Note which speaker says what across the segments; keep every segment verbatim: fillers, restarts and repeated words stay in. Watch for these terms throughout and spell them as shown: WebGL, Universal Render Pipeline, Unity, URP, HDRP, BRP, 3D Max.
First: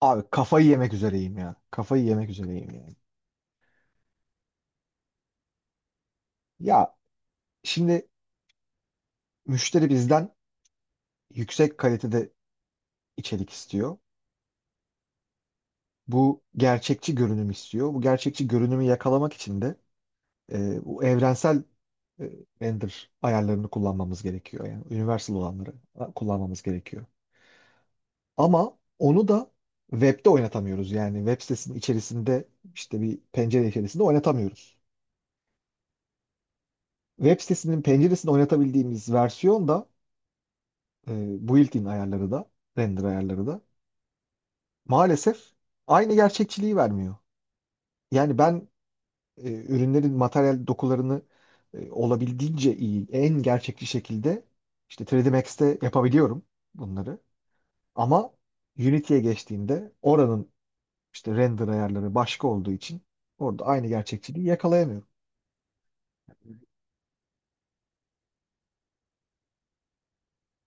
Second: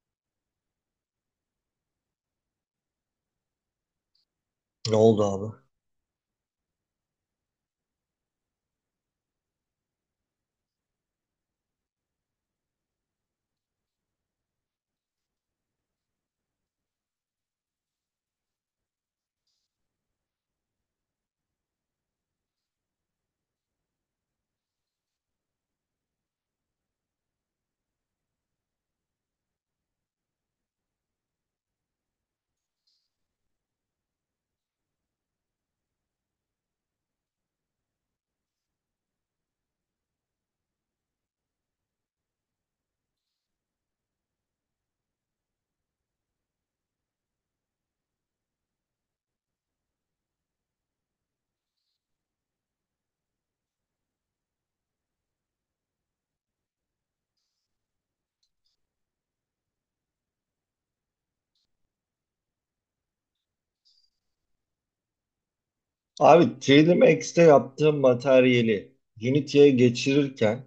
Speaker 1: Abi kafayı yemek üzereyim ya. Kafayı yemek üzereyim yani.
Speaker 2: Ne oldu abi?
Speaker 1: Ya şimdi müşteri bizden yüksek kalitede içerik istiyor. Bu gerçekçi görünüm istiyor. Bu gerçekçi görünümü yakalamak için de e, bu evrensel e, render ayarlarını kullanmamız gerekiyor. Yani universal olanları e, kullanmamız gerekiyor. Ama onu da webde oynatamıyoruz. Yani web sitesinin içerisinde işte bir pencere içerisinde oynatamıyoruz. Web sitesinin penceresinde oynatabildiğimiz versiyon da e, built-in ayarları da, render ayarları da maalesef aynı gerçekçiliği vermiyor. Yani ben e, ürünlerin materyal dokularını e, olabildiğince iyi, en gerçekçi şekilde işte üç D Max'te yapabiliyorum bunları. Ama Unity'ye geçtiğinde oranın işte render ayarları başka olduğu için orada aynı gerçekçiliği yakalayamıyorum.
Speaker 2: Abi T L M X'te yaptığım materyali Unity'ye geçirirken,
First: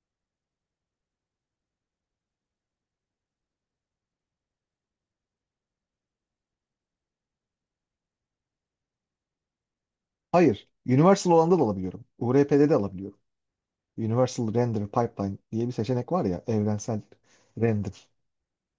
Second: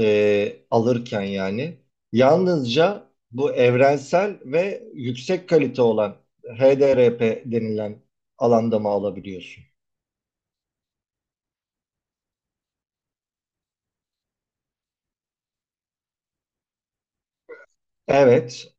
Speaker 2: e, alırken yani yalnızca bu evrensel ve yüksek kalite olan H D R P denilen alanda mı alabiliyorsun?
Speaker 1: Hayır, Universal olanda da alabiliyorum. U R P'de de alabiliyorum. Universal Render Pipeline diye bir seçenek var ya, evrensel render
Speaker 2: Evet.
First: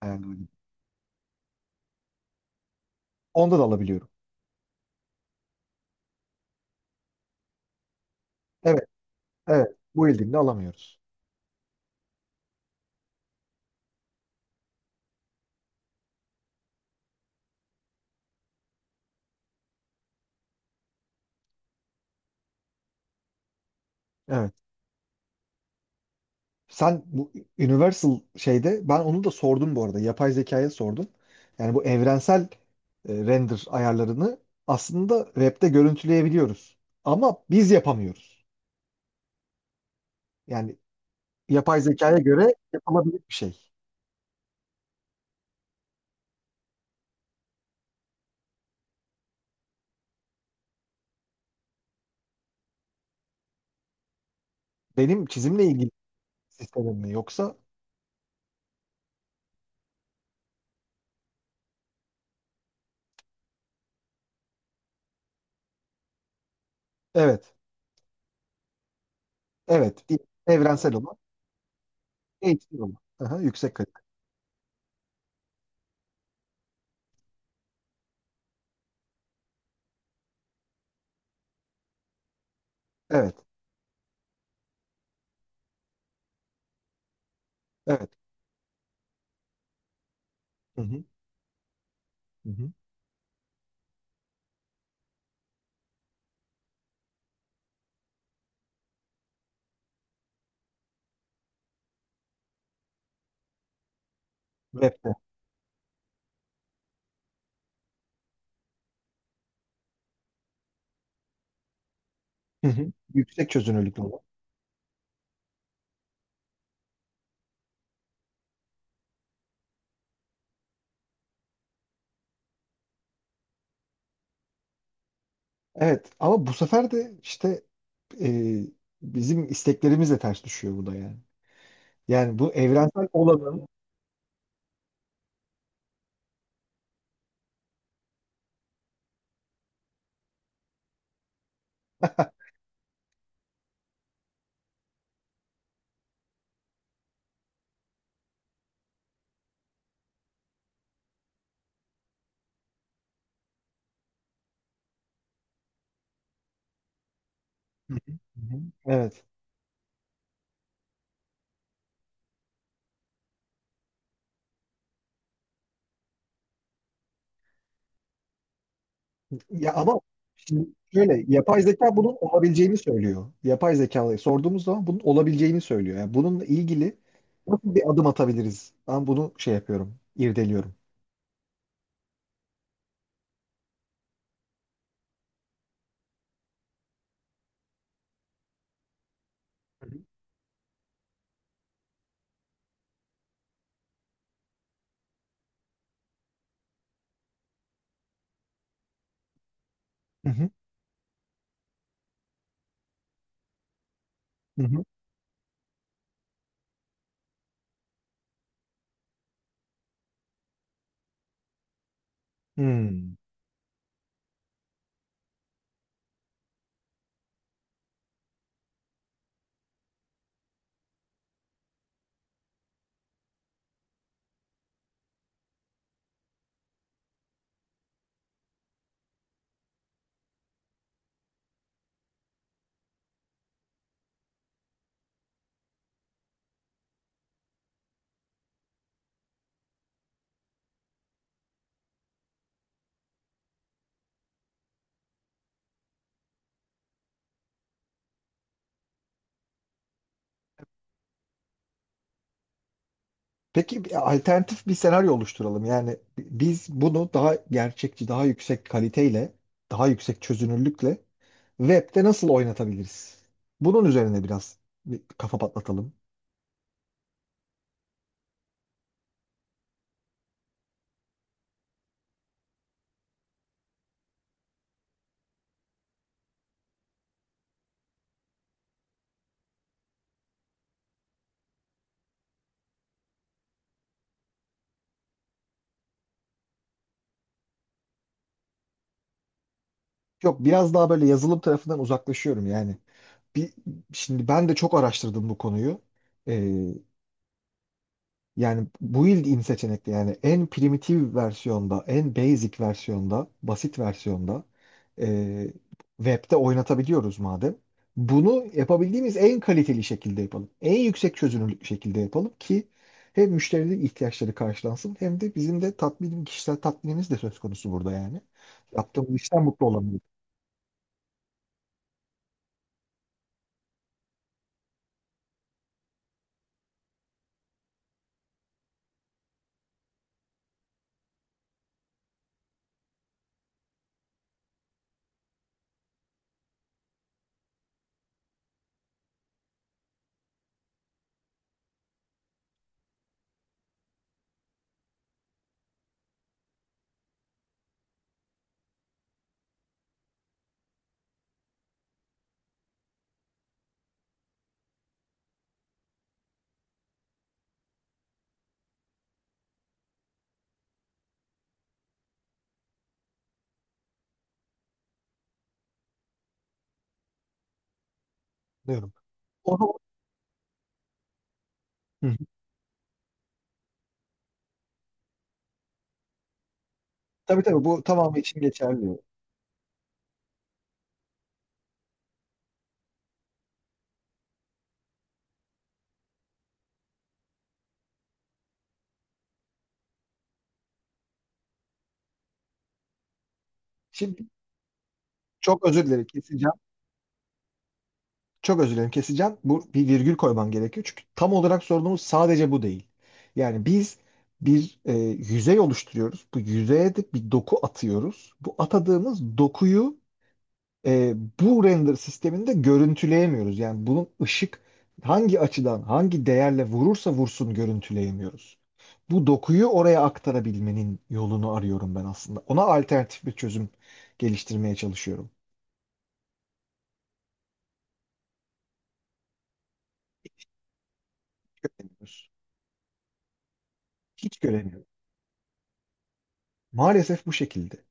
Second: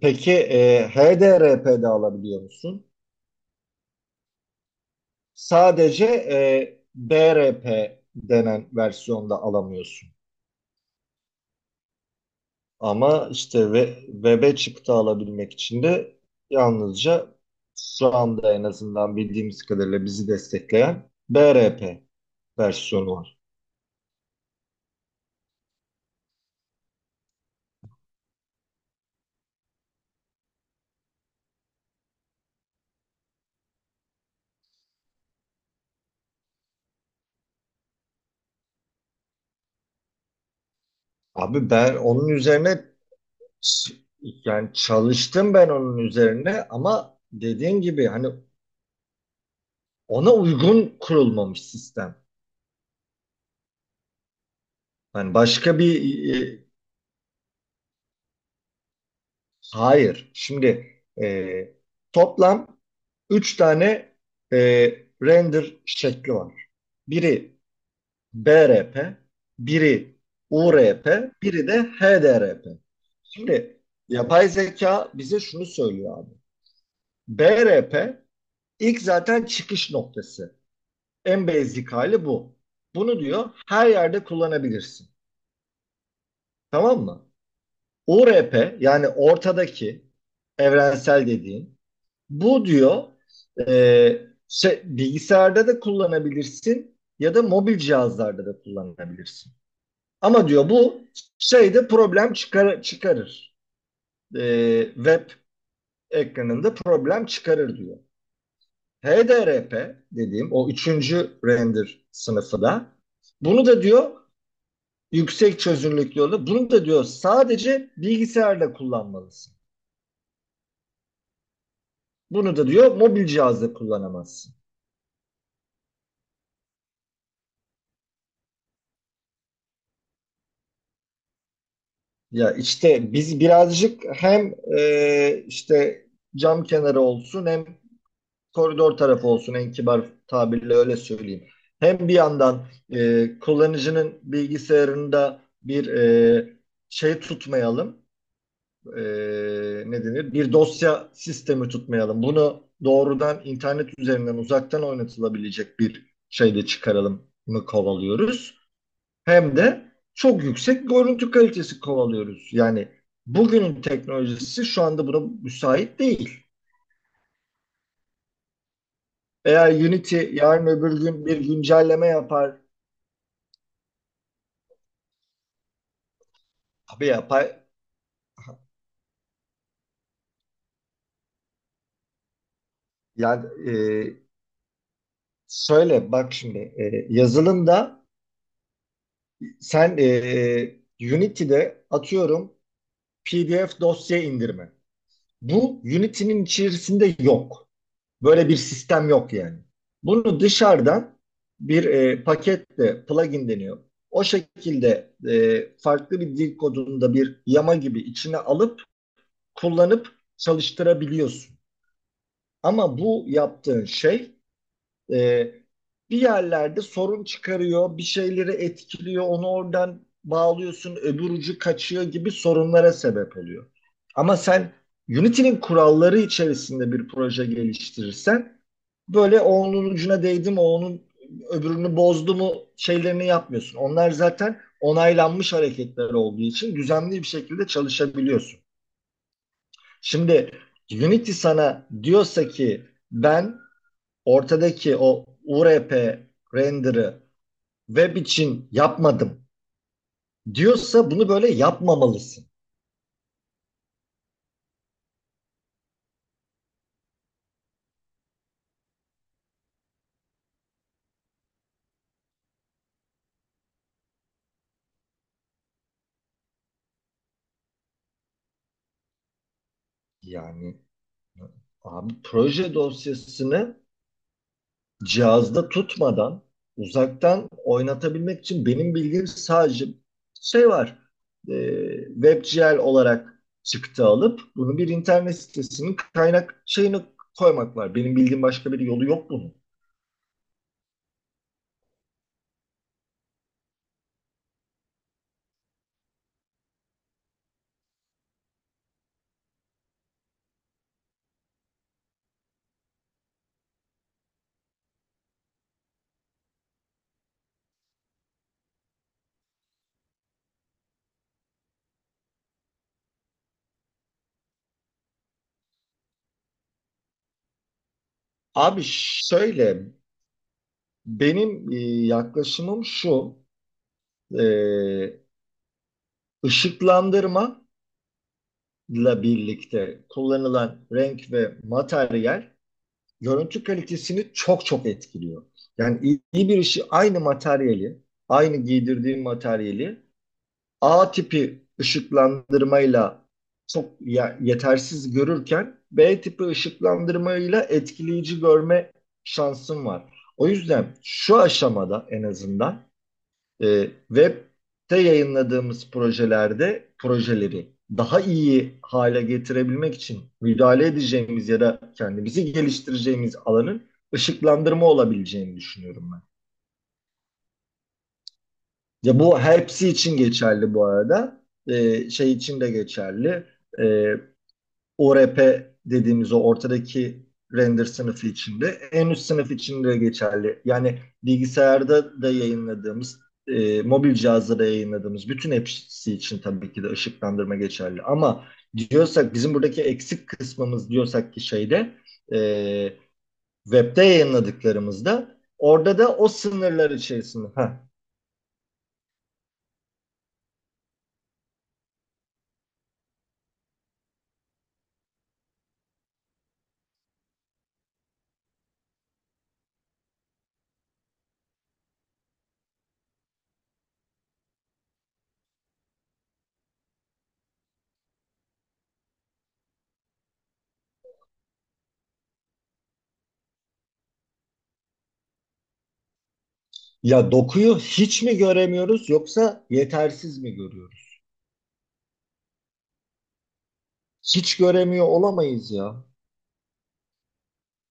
Speaker 2: Peki
Speaker 1: ayarlama.
Speaker 2: e, H D R P'de alabiliyor musun?
Speaker 1: Onda da alabiliyorum.
Speaker 2: Sadece e, B R P denen
Speaker 1: Evet,
Speaker 2: versiyonda
Speaker 1: evet. Bu
Speaker 2: alamıyorsun.
Speaker 1: Wielding'de alamıyoruz.
Speaker 2: Ama işte ve, web'e çıktı alabilmek için de yalnızca şu anda en azından bildiğimiz kadarıyla bizi destekleyen B R P versiyonu var.
Speaker 1: Evet. Sen bu Universal şeyde ben onu da sordum bu arada. Yapay zekaya sordum. Yani bu evrensel e, render ayarlarını aslında web'de görüntüleyebiliyoruz. Ama biz yapamıyoruz. Yani
Speaker 2: Abi
Speaker 1: yapay
Speaker 2: ben
Speaker 1: zekaya
Speaker 2: onun
Speaker 1: göre
Speaker 2: üzerine
Speaker 1: yapılabilir bir şey.
Speaker 2: ç- yani çalıştım ben onun üzerine, ama dediğin gibi hani ona uygun kurulmamış sistem.
Speaker 1: Benim
Speaker 2: Hani
Speaker 1: çizimle
Speaker 2: başka
Speaker 1: ilgili
Speaker 2: bir e,
Speaker 1: sistemim mi yoksa?
Speaker 2: hayır. Şimdi e, toplam üç tane e, render şekli var.
Speaker 1: Evet.
Speaker 2: Biri B R P,
Speaker 1: Evet.
Speaker 2: biri
Speaker 1: Değil.
Speaker 2: U
Speaker 1: Evrensel
Speaker 2: R
Speaker 1: olan,
Speaker 2: P, biri de H D R P.
Speaker 1: H D olan. Aha, yüksek
Speaker 2: Şimdi
Speaker 1: kalite.
Speaker 2: yapay zeka bize şunu söylüyor abi. B R P ilk zaten çıkış noktası. En basic hali bu. Bunu
Speaker 1: Evet.
Speaker 2: diyor her yerde kullanabilirsin. Tamam mı?
Speaker 1: Evet.
Speaker 2: U R P yani ortadaki
Speaker 1: Hı hı.
Speaker 2: evrensel dediğin
Speaker 1: Hı
Speaker 2: bu,
Speaker 1: hı.
Speaker 2: diyor e, şey, bilgisayarda da kullanabilirsin ya da mobil cihazlarda da kullanabilirsin. Ama diyor bu şeyde problem çıkar çıkarır. Ee,
Speaker 1: Web'de.
Speaker 2: web ekranında problem çıkarır diyor. H D R P dediğim o üçüncü render sınıfı
Speaker 1: Hı
Speaker 2: da,
Speaker 1: hı. Yüksek
Speaker 2: bunu da
Speaker 1: çözünürlüklü
Speaker 2: diyor
Speaker 1: olan.
Speaker 2: yüksek çözünürlüklü olur. Bunu da diyor sadece bilgisayarda kullanmalısın. Bunu da diyor mobil cihazda kullanamazsın.
Speaker 1: Evet ama bu sefer de işte e, bizim isteklerimizle ters düşüyor bu da yani. Yani bu
Speaker 2: Ya
Speaker 1: evrensel
Speaker 2: işte biz
Speaker 1: olanın.
Speaker 2: birazcık hem e, işte cam kenarı olsun hem koridor tarafı olsun, en kibar tabirle öyle söyleyeyim. Hem bir yandan e, kullanıcının bilgisayarında bir e, şey tutmayalım, e, ne denir? Bir dosya sistemi tutmayalım. Bunu doğrudan internet üzerinden uzaktan oynatılabilecek bir şeyde çıkaralım mı
Speaker 1: Hı hı, hı
Speaker 2: kovalıyoruz.
Speaker 1: hı. Evet.
Speaker 2: Hem de çok yüksek görüntü kalitesi kovalıyoruz. Yani bugünün teknolojisi şu anda buna müsait değil. Veya
Speaker 1: Ya ama
Speaker 2: Unity yarın
Speaker 1: şimdi
Speaker 2: öbür
Speaker 1: şöyle
Speaker 2: gün bir
Speaker 1: yapay zeka
Speaker 2: güncelleme
Speaker 1: bunun
Speaker 2: yapar.
Speaker 1: olabileceğini söylüyor. Yapay zekaya sorduğumuz zaman bunun olabileceğini söylüyor. Yani bununla ilgili
Speaker 2: Tabii yapar.
Speaker 1: nasıl bir adım atabiliriz? Ben bunu şey yapıyorum, irdeliyorum.
Speaker 2: Yani e, söyle bak şimdi, e, yazılımda sen e, Unity'de atıyorum P D F dosya indirme. Bu Unity'nin içerisinde yok. Böyle bir sistem yok yani.
Speaker 1: Hı
Speaker 2: Bunu
Speaker 1: hı.
Speaker 2: dışarıdan bir e, paketle plugin deniyor. O
Speaker 1: Hı hı. Hı. Hı.
Speaker 2: şekilde e, farklı bir dil kodunda bir yama gibi içine alıp kullanıp çalıştırabiliyorsun. Ama
Speaker 1: Hmm.
Speaker 2: bu yaptığın şey e, bir yerlerde sorun çıkarıyor, bir şeyleri etkiliyor, onu oradan bağlıyorsun, öbür ucu kaçıyor gibi sorunlara sebep oluyor. Ama sen Unity'nin kuralları içerisinde bir proje geliştirirsen, böyle o onun ucuna değdi mi, o onun öbürünü bozdu mu şeylerini yapmıyorsun. Onlar zaten onaylanmış hareketler olduğu için düzenli bir şekilde çalışabiliyorsun. Şimdi Unity sana diyorsa ki ben ortadaki o U R P render'ı web için yapmadım, diyorsa bunu böyle yapmamalısın.
Speaker 1: Peki bir alternatif bir senaryo oluşturalım. Yani biz bunu daha gerçekçi, daha yüksek kaliteyle, daha yüksek çözünürlükle web'de nasıl oynatabiliriz? Bunun üzerine biraz bir kafa patlatalım.
Speaker 2: Yani abi proje dosyasını cihazda tutmadan uzaktan oynatabilmek için benim bildiğim sadece şey var. E, WebGL olarak çıktı alıp bunu bir internet sitesinin kaynak şeyini koymak var. Benim bildiğim başka bir yolu yok bunun.
Speaker 1: Yok biraz daha böyle yazılım tarafından uzaklaşıyorum yani. Bir, şimdi ben de çok araştırdım bu konuyu. Ee, Yani build in seçenekli yani en primitif versiyonda, en basic versiyonda, basit versiyonda e, web'de oynatabiliyoruz madem. Bunu yapabildiğimiz en kaliteli şekilde yapalım. En yüksek çözünürlük şekilde yapalım ki hem müşterilerin ihtiyaçları karşılansın hem de bizim de tatmin, kişisel tatminimiz de söz konusu burada yani.
Speaker 2: Abi
Speaker 1: Yaptığımız işten mutlu
Speaker 2: şöyle,
Speaker 1: olamıyorum.
Speaker 2: benim e, yaklaşımım şu. e, ışıklandırma ile birlikte kullanılan renk ve materyal görüntü kalitesini çok çok etkiliyor. Yani iyi, iyi bir işi, aynı materyali, aynı giydirdiğim materyali A tipi ışıklandırmayla çok yetersiz görürken B tipi ışıklandırmayla etkileyici görme şansım var. O yüzden şu aşamada en azından E, web'te yayınladığımız projelerde projeleri daha iyi hale getirebilmek için müdahale edeceğimiz ya da kendimizi geliştireceğimiz alanın ışıklandırma olabileceğini düşünüyorum ben.
Speaker 1: Diyorum.
Speaker 2: Ya bu
Speaker 1: Onu.
Speaker 2: hepsi için geçerli bu arada. E,
Speaker 1: Hı.
Speaker 2: şey için de geçerli. E, O R P dediğimiz o ortadaki
Speaker 1: Tabii tabii bu
Speaker 2: render
Speaker 1: tamamı
Speaker 2: sınıfı
Speaker 1: için
Speaker 2: içinde,
Speaker 1: geçerli.
Speaker 2: en üst sınıf içinde geçerli. Yani bilgisayarda da yayınladığımız, e, mobil cihazda da yayınladığımız bütün hepsi için tabii ki de ışıklandırma geçerli. Ama diyorsak bizim buradaki eksik kısmımız, diyorsak ki şeyde, e, webde
Speaker 1: Şimdi
Speaker 2: yayınladıklarımızda
Speaker 1: çok özür
Speaker 2: orada
Speaker 1: dilerim.
Speaker 2: da o
Speaker 1: Kesin.
Speaker 2: sınırlar içerisinde. Ha,
Speaker 1: Çok özür dilerim, keseceğim. Bu bir virgül koymam gerekiyor. Çünkü tam olarak sorunumuz sadece bu değil. Yani biz bir e, yüzey oluşturuyoruz. Bu yüzeye de bir doku atıyoruz. Bu atadığımız dokuyu e, bu render sisteminde görüntüleyemiyoruz. Yani bunun ışık hangi açıdan, hangi değerle vurursa vursun görüntüleyemiyoruz. Bu dokuyu oraya aktarabilmenin yolunu arıyorum ben aslında. Ona alternatif bir çözüm geliştirmeye çalışıyorum.
Speaker 2: ya dokuyu hiç mi göremiyoruz yoksa yetersiz mi görüyoruz?
Speaker 1: Göremiyoruz. Hiç
Speaker 2: Hiç
Speaker 1: göremiyorum.
Speaker 2: göremiyor olamayız ya.
Speaker 1: Maalesef bu şekilde.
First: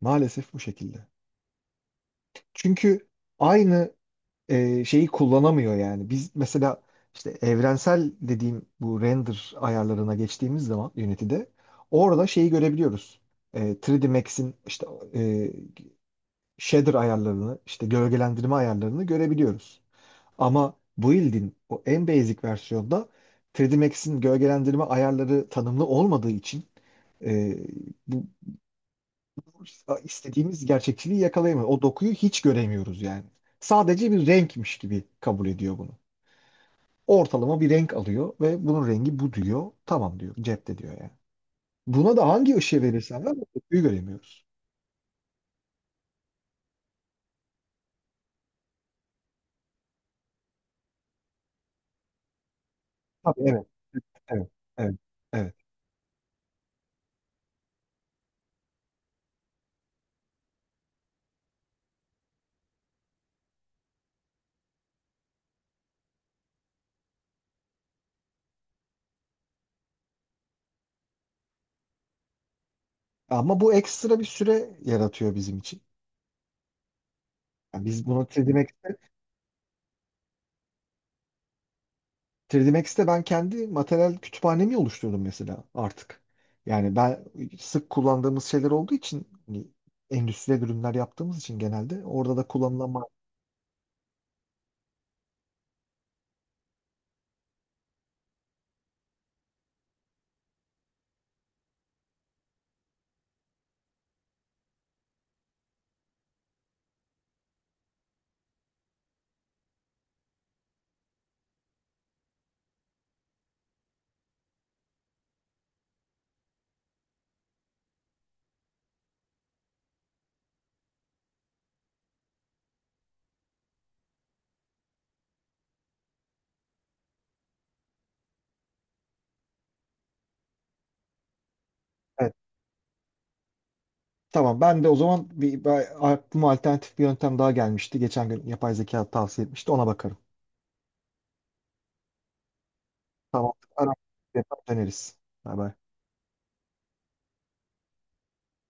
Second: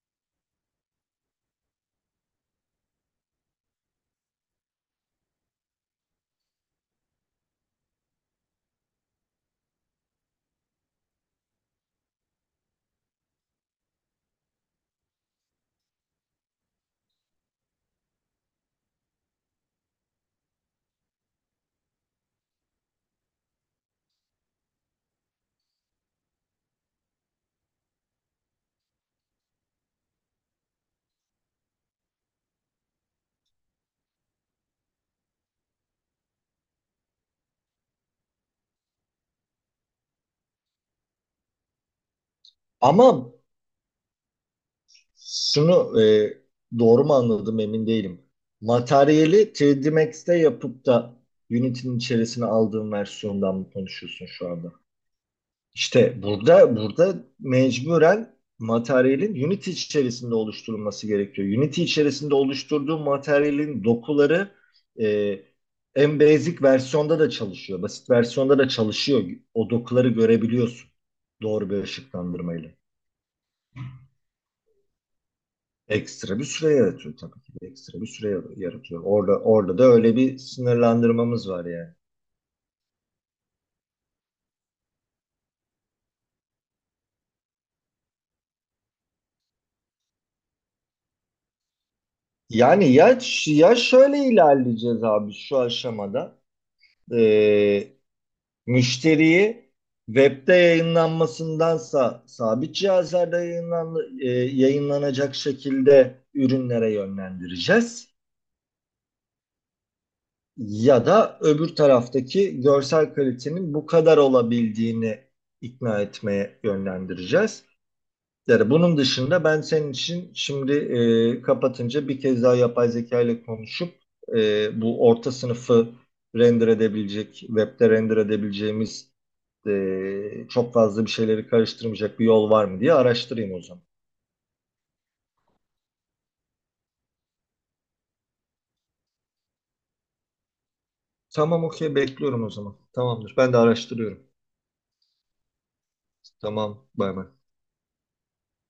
Speaker 1: Maalesef bu şekilde. Çünkü aynı e, şeyi kullanamıyor yani. Biz mesela işte evrensel dediğim bu render ayarlarına geçtiğimiz zaman Unity'de orada şeyi görebiliyoruz. E, üç D Max'in işte e, shader ayarlarını, işte gölgelendirme ayarlarını görebiliyoruz. Ama Build'in o en basic versiyonda üç D Max'in gölgelendirme ayarları tanımlı olmadığı için e, bu istediğimiz gerçekçiliği yakalayamıyoruz. O dokuyu hiç göremiyoruz yani. Sadece bir renkmiş gibi kabul ediyor bunu. Ortalama bir renk alıyor ve bunun rengi bu diyor. Tamam diyor. Cepte diyor yani. Buna da hangi ışığı verirsen ver
Speaker 2: Ama
Speaker 1: o dokuyu göremiyoruz.
Speaker 2: şunu e, doğru mu anladım emin değilim. Materyali üç D Max'te yapıp da Unity'nin içerisine aldığım
Speaker 1: Tabii
Speaker 2: versiyondan
Speaker 1: evet,
Speaker 2: mı konuşuyorsun
Speaker 1: evet,
Speaker 2: şu anda?
Speaker 1: evet, evet.
Speaker 2: İşte burada burada mecburen materyalin Unity içerisinde oluşturulması gerekiyor. Unity içerisinde oluşturduğu materyalin dokuları e, en basic versiyonda da çalışıyor. Basit versiyonda da çalışıyor. O dokuları görebiliyorsun doğru bir ışıklandırmayla.
Speaker 1: Ama bu ekstra bir süre yaratıyor bizim için.
Speaker 2: Ekstra bir süre yaratıyor tabii ki. de,
Speaker 1: Yani
Speaker 2: Ekstra
Speaker 1: biz
Speaker 2: bir
Speaker 1: buna
Speaker 2: süre yar-
Speaker 1: demek.
Speaker 2: yaratıyor. Orada orada da öyle bir sınırlandırmamız var yani.
Speaker 1: üç D Max'te ben kendi materyal kütüphanemi oluşturdum mesela artık. Yani ben sık kullandığımız şeyler olduğu için hani endüstriyel ürünler yaptığımız için genelde orada da kullanılan
Speaker 2: Yani
Speaker 1: ma-
Speaker 2: ya, ş- ya şöyle ilerleyeceğiz abi şu aşamada. Ee, Müşteriyi webde yayınlanmasındansa sabit cihazlarda yayınlan, e, yayınlanacak şekilde ürünlere yönlendireceğiz. Ya da öbür taraftaki görsel kalitenin bu kadar olabildiğini ikna etmeye yönlendireceğiz. Yani bunun dışında ben senin için şimdi e, kapatınca bir kez daha yapay zeka ile konuşup e, bu orta sınıfı render edebilecek, webde render edebileceğimiz e, çok fazla bir şeyleri karıştırmayacak bir
Speaker 1: Evet.
Speaker 2: yol var mı diye araştırayım o zaman.
Speaker 1: Tamam ben de o zaman bir, bir aklıma alternatif bir yöntem daha gelmişti. Geçen gün yapay zeka tavsiye etmişti ona bakarım.
Speaker 2: Tamam okey, bekliyorum o zaman. Tamamdır,
Speaker 1: Tamam.
Speaker 2: ben de
Speaker 1: Ara
Speaker 2: araştırıyorum.
Speaker 1: döneriz. Bay bay.
Speaker 2: Tamam, bay bay.